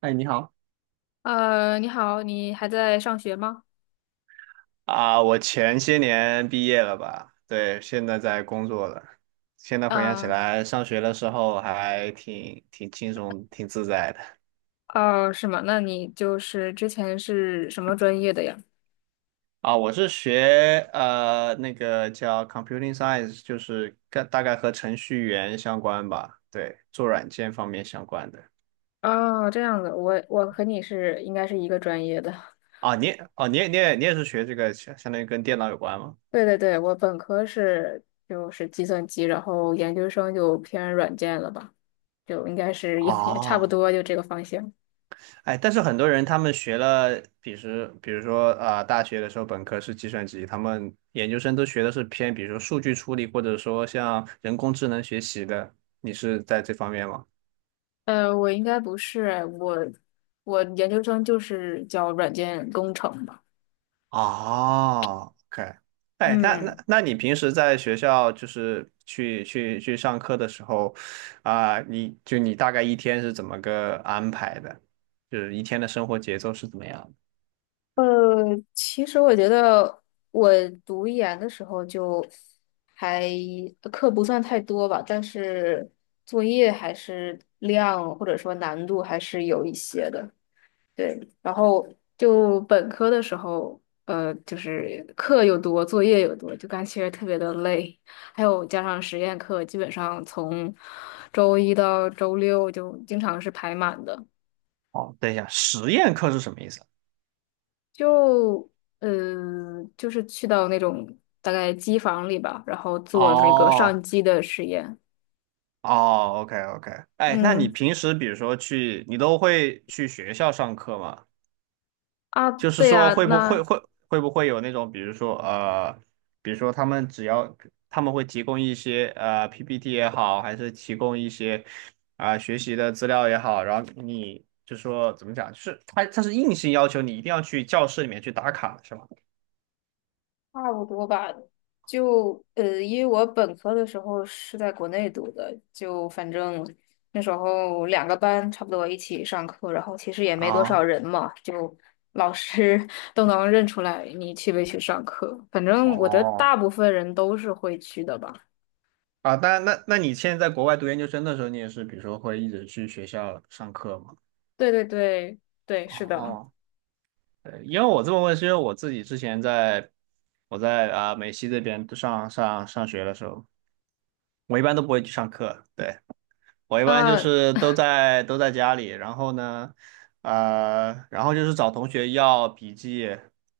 哎，你好。你好，你还在上学吗？啊，我前些年毕业了吧？对，现在在工作了。现在回想起啊，来，上学的时候还挺轻松、挺自在的。哦，是吗？那你就是之前是什么专业的呀？啊，我是学那个叫 computing science，就是跟大概和程序员相关吧。对，做软件方面相关的。哦，这样子，我和你是应该是一个专业的。啊，你也哦，你也是学这个，相当于跟电脑有关吗？对对对，我本科是就是计算机，然后研究生就偏软件了吧，就应该是也差不哦。多就这个方向。哎，但是很多人他们学了，比如说啊、大学的时候本科是计算机，他们研究生都学的是偏，比如说数据处理，或者说像人工智能学习的。你是在这方面吗？我应该不是，我研究生就是教软件工程吧。哦， O K。 哎，那那嗯。那你平时在学校就是去上课的时候，啊、你大概一天是怎么个安排的？就是一天的生活节奏是怎么样的？呃，其实我觉得我读研的时候就还课不算太多吧，但是作业还是量或者说难度还是有一些的。对，然后就本科的时候，就是课又多，作业又多，就感觉特别的累。还有加上实验课，基本上从周一到周六就经常是排满的。哦，等一下，实验课是什么意思？就就是去到那种大概机房里吧，然后做那个上哦机的实验。哦，OK OK。哎，那你嗯平时比如说去，你都会去学校上课吗？啊，就是对说呀，会不会那会会不会有那种，比如说他们只要他们会提供一些PPT 也好，还是提供一些啊、学习的资料也好，然后你就说怎么讲，就是他是硬性要求你一定要去教室里面去打卡，是吗？差不多吧。因为我本科的时候是在国内读的，就反正那时候2个班差不多一起上课，然后其实也没多少啊。人嘛，就老师 都能认出来你去没去上课。反正我觉得哦。大部分人都是会去的吧。啊，那你现在在国外读研究生的时候，你也是比如说会一直去学校上课吗？对对对对，是的。哦，对，因为我这么问，是因为我自己之前在我啊、美西这边上学的时候，我一般都不会去上课。对。我一般就啊，是都在家里，然后呢，呃，然后就是找同学要笔记，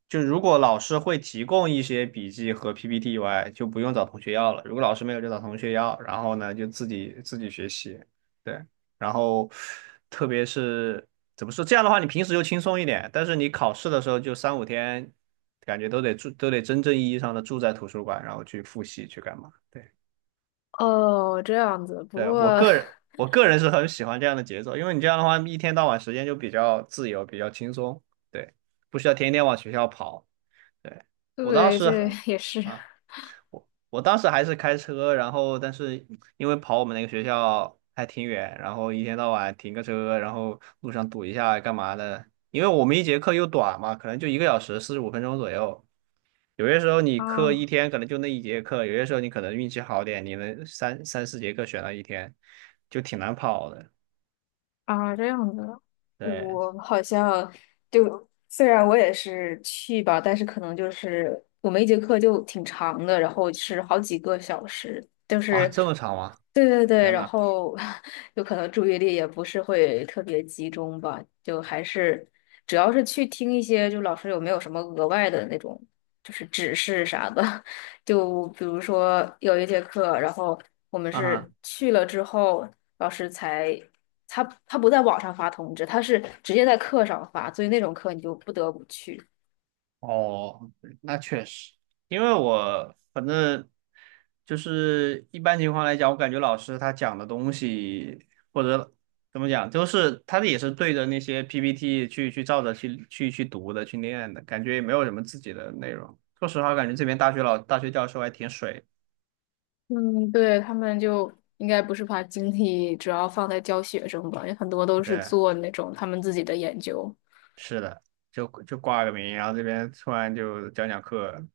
就如果老师会提供一些笔记和 PPT 以外，就不用找同学要了；如果老师没有，就找同学要，然后呢，就自己学习。对，然后特别是怎么说，这样的话你平时就轻松一点，但是你考试的时候就3、5天，感觉都得住，都得真正意义上的住在图书馆，然后去复习去干嘛。对。哦，这样子。不对，我过，个人，我个人是很喜欢这样的节奏，因为你这样的话，一天到晚时间就比较自由，比较轻松。对，不需要天天往学校跑。对，我当对，时这很也是啊。我当时还是开车，然后但是因为跑我们那个学校还挺远，然后一天到晚停个车，然后路上堵一下干嘛的？因为我们一节课又短嘛，可能就1个小时45分钟左右。有些时候你课一啊。天可能就那一节课，有些时候你可能运气好点，你能三四节课选了一天，就挺难跑的。啊，这样子，对我好像就虽然我也是去吧，但是可能就是我们一节课就挺长的，然后是好几个小时，就啊，是这么长吗？对对对，天然呐！后 有可能注意力也不是会特别集中吧，就还是主要是去听一些，就老师有没有什么额外的那种就是指示啥的，就比如说有1节课，然后。我们啊是哈。去了之后，老师才他不在网上发通知，他是直接在课上发，所以那种课你就不得不去。哦，那确实，因为我反正就是一般情况来讲，我感觉老师他讲的东西或者怎么讲，就是他也是对着那些 PPT 去照着去读的去念的，感觉也没有什么自己的内容。说实话，感觉这边大学教授还挺水。嗯，对，他们就应该不是把精力主要放在教学生吧，有很多都是对，做那种他们自己的研究。是的，就挂个名，然后这边突然就讲讲课，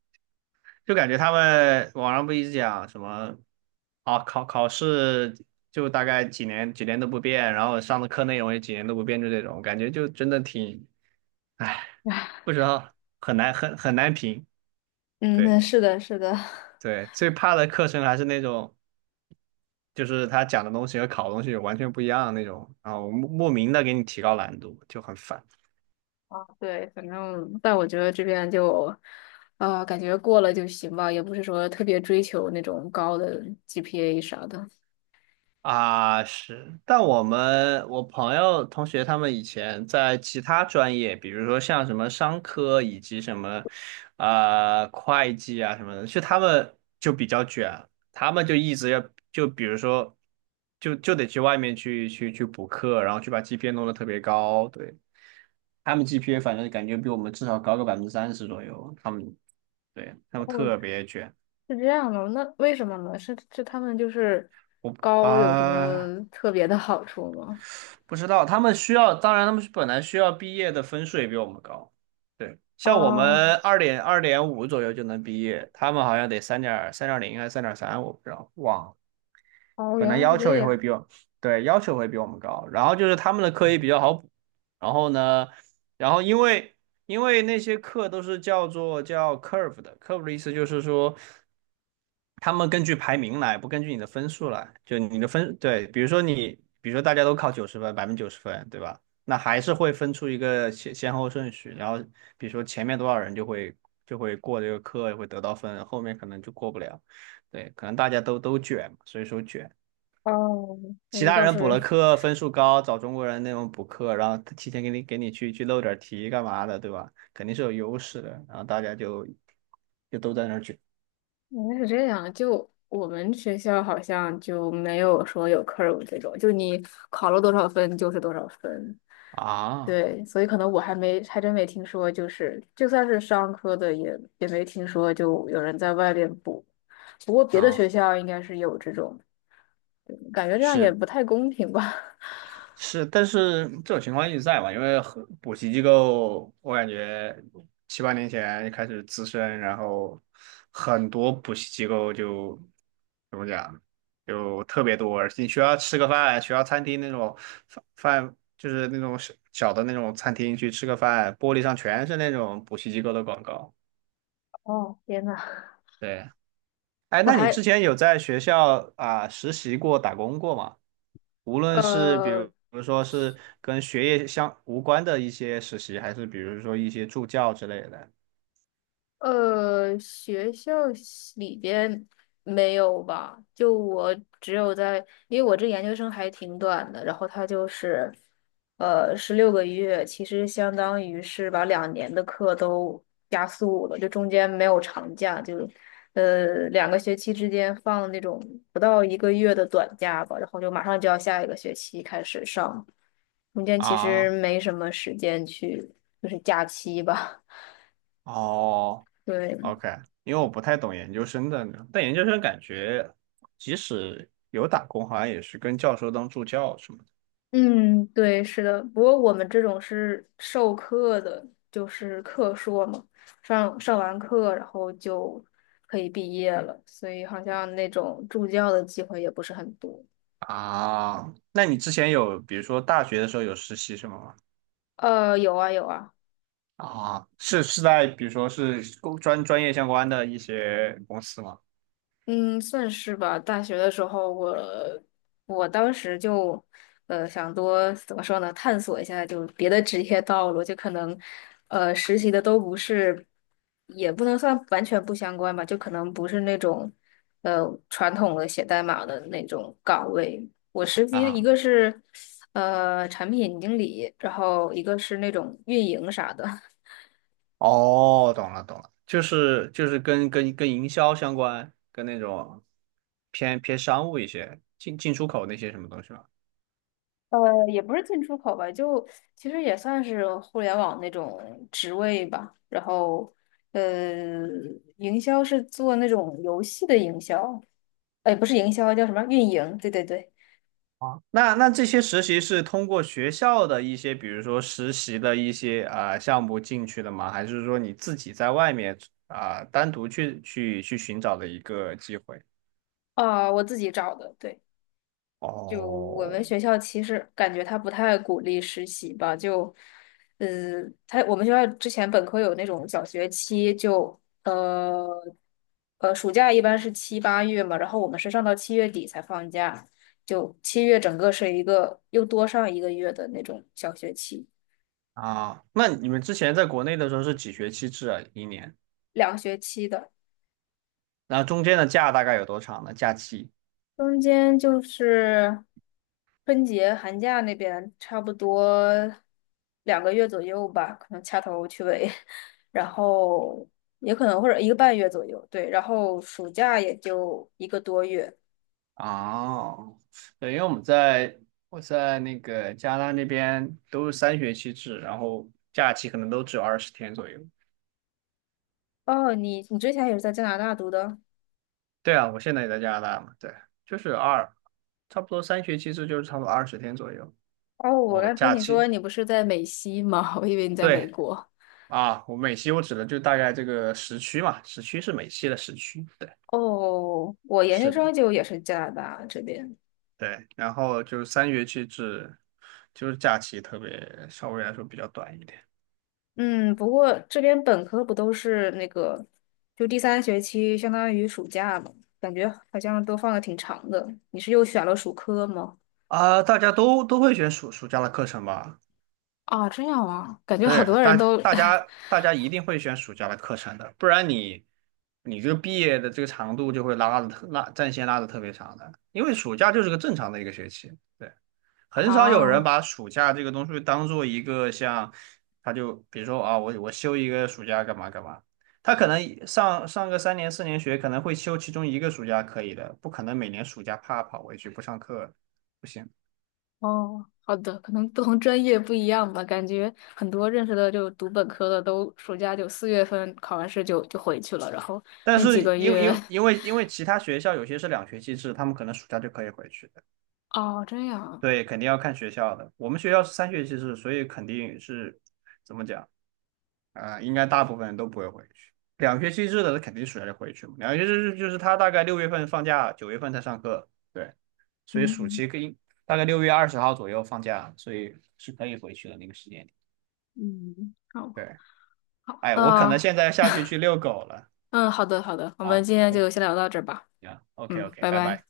就感觉他们网上不一直讲什么啊，考试就大概几年几年都不变，然后上的课内容也几年都不变，就这种感觉，就真的挺，唉，不知道很难很难评。嗯，对是的，是的。对，最怕的课程还是那种，就是他讲的东西和考的东西完全不一样的那种，然后莫名的给你提高难度，就很烦。对，反正但我觉得这边就，啊，感觉过了就行吧，也不是说特别追求那种高的 GPA 啥的。啊，是，但我朋友同学他们以前在其他专业，比如说像什么商科以及什么，呃，会计啊什么的，就他们就比较卷，他们就一直要就比如说，就得去外面去补课，然后去把 GPA 弄得特别高。对，他们 GPA 反正感觉比我们至少高个30%左右，他们对他们特别卷。是这样的，那为什么呢？是他们就是我高有什啊。么特别的好处吗？不知道，他们需要，当然他们本来需要毕业的分数也比我们高。对，像我哦们二点二点五左右就能毕业，他们好像得三点三点零还是三点三，我不知道，忘了。哦，本原来来要是求这也会样。比我，对，要求会比我们高。然后就是他们的课也比较好补，然后呢，然后因为那些课都是叫做叫 curve 的，curve 的意思就是说。他们根据排名来，不根据你的分数来。就你的分，对，比如说你，比如说大家都考九十分，90%分，对吧？那还是会分出一个先后顺序，然后比如说前面多少人就会就会过这个课，会得到分，后面可能就过不了。对，可能大家都卷嘛所以说卷。哦，其我他倒人补是了课，分数高，找中国人那种补课，然后他提前给你去漏点题干嘛的，对吧？肯定是有优势的，然后大家就就都在那儿卷。原来是这样。就我们学校好像就没有说有课 u r 这种，就你考了多少分就是多少分。啊对，所以可能我还没还真没听说，就是就算是商科的也没听说就有人在外面补。不过别的学啊。校应该是有这种，对感觉这样也是不太公平吧。是，但是这种情况一直在嘛，因为很补习机构，我感觉7、8年前开始滋生，然后很多补习机构就怎么讲，就特别多。你学校吃个饭，学校餐厅那种饭饭就是那种小小的那种餐厅去吃个饭，玻璃上全是那种补习机构的广告。哦，天呐，对，哎，我那你之还前有在学校啊、实习过、打工过吗？无论是比如呃，比如说是跟学业相无关的一些实习，还是比如说一些助教之类的学校系里边没有吧？就我只有在，因为我这研究生还挺短的，然后它就是，16个月，其实相当于是把2年的课都加速了，就中间没有长假，就，2个学期之间放那种不到一个月的短假吧，然后就马上就要下一个学期开始上，中间其实啊？没什么时间去，就是假期吧。哦 对，，OK,因为我不太懂研究生的，但研究生感觉即使有打工，好像也是跟教授当助教什么的嗯，对，是的。不过我们这种是授课的，就是课硕嘛，上完课然后就可以毕业了，所以好像那种助教的机会也不是很多。啊。那你之前有比如说大学的时候有实习什么吗？有啊有啊，啊，是是在比如说是工专业相关的一些公司吗？嗯，算是吧。大学的时候我，当时就，想多怎么说呢，探索一下就别的职业道路，就可能，实习的都不是，也不能算完全不相关吧，就可能不是那种，传统的写代码的那种岗位。我实习啊，一个是，产品经理，然后一个是那种运营啥的。哦，懂了懂了，就是就是跟营销相关，跟那种偏商务一些，进出口那些什么东西吧。呃，也不是进出口吧，就其实也算是互联网那种职位吧。然后，呃，营销是做那种游戏的营销，哎，不是营销，叫什么运营？对对对，啊，那那这些实习是通过学校的一些，比如说实习的一些啊、项目进去的吗？还是说你自己在外面啊、单独去寻找的一个机会？啊、我自己找的，对。就我们哦，学校其实感觉他不太鼓励实习吧，就，呃，他我们学校之前本科有那种小学期就，暑假一般是七八月嘛，然后我们是上到7月底才放假，就七月整个是一个又多上一个月的那种小学期，啊，那你们之前在国内的时候是几学期制啊？一年，两学期的。那中间的假大概有多长呢？假期？中间就是春节、寒假那边，差不多2个月左右吧，可能掐头去尾，然后也可能或者1个半月左右，对，然后暑假也就1个多月。哦，对，因为我们在我在那个加拿大那边都是三学期制，然后假期可能都只有二十天左右。哦，你之前也是在加拿大读的？对啊，我现在也在加拿大嘛，对，就是二，差不多三学期制就是差不多二十天左右。哦，我哦，刚听假你说期，你不是在美西吗？我以为你在美对国。啊，我美期我指的就大概这个时区嘛，时区是美期的时区，对，哦，我研究是的，生就也是加拿大这边。对，然后就是三学期制，就是假期特别稍微来说比较短一点。嗯，不过这边本科不都是那个，就第三学期相当于暑假嘛，感觉好像都放的挺长的。你是又选了暑科吗？啊，大家都都会选暑假的课程吧？啊，这样啊，感觉好对，多人都 大家一定会选暑假的课程的，不然你你这个毕业的这个长度就会拉战线拉的特别长的，因为暑假就是个正常的一个学期，对，很少有人啊，把暑假这个东西当做一个像，他就比如说啊，我休一个暑假干嘛干嘛，他可能上个3、4年学可能会休其中一个暑假可以的，不可能每年暑假啪跑回去不上课，不行。哦，好的，可能不同专业不一样吧，感觉很多认识的就读本科的都暑假就4月份考完试就回去了，然后但那几是个因为月，其他学校有些是两学期制，他们可能暑假就可以回去的。哦，这样啊，对，肯定要看学校的。我们学校好，是三学期制，所以肯定是怎么讲啊、呃应该大部分人都不会回去。两学期制的，肯定暑假就回去嘛。两学期制就是他大概6月份放假，9月份才上课。对，所以暑嗯期可以大概6月20号左右放假，所以是可以回去的那个时间点。嗯，嗯好对，好，哎，我可能那。现在下去去遛狗了。嗯，好的，好的，我们好，今我天们就先聊到这儿吧。行，OK 嗯，OK,拜拜拜。拜。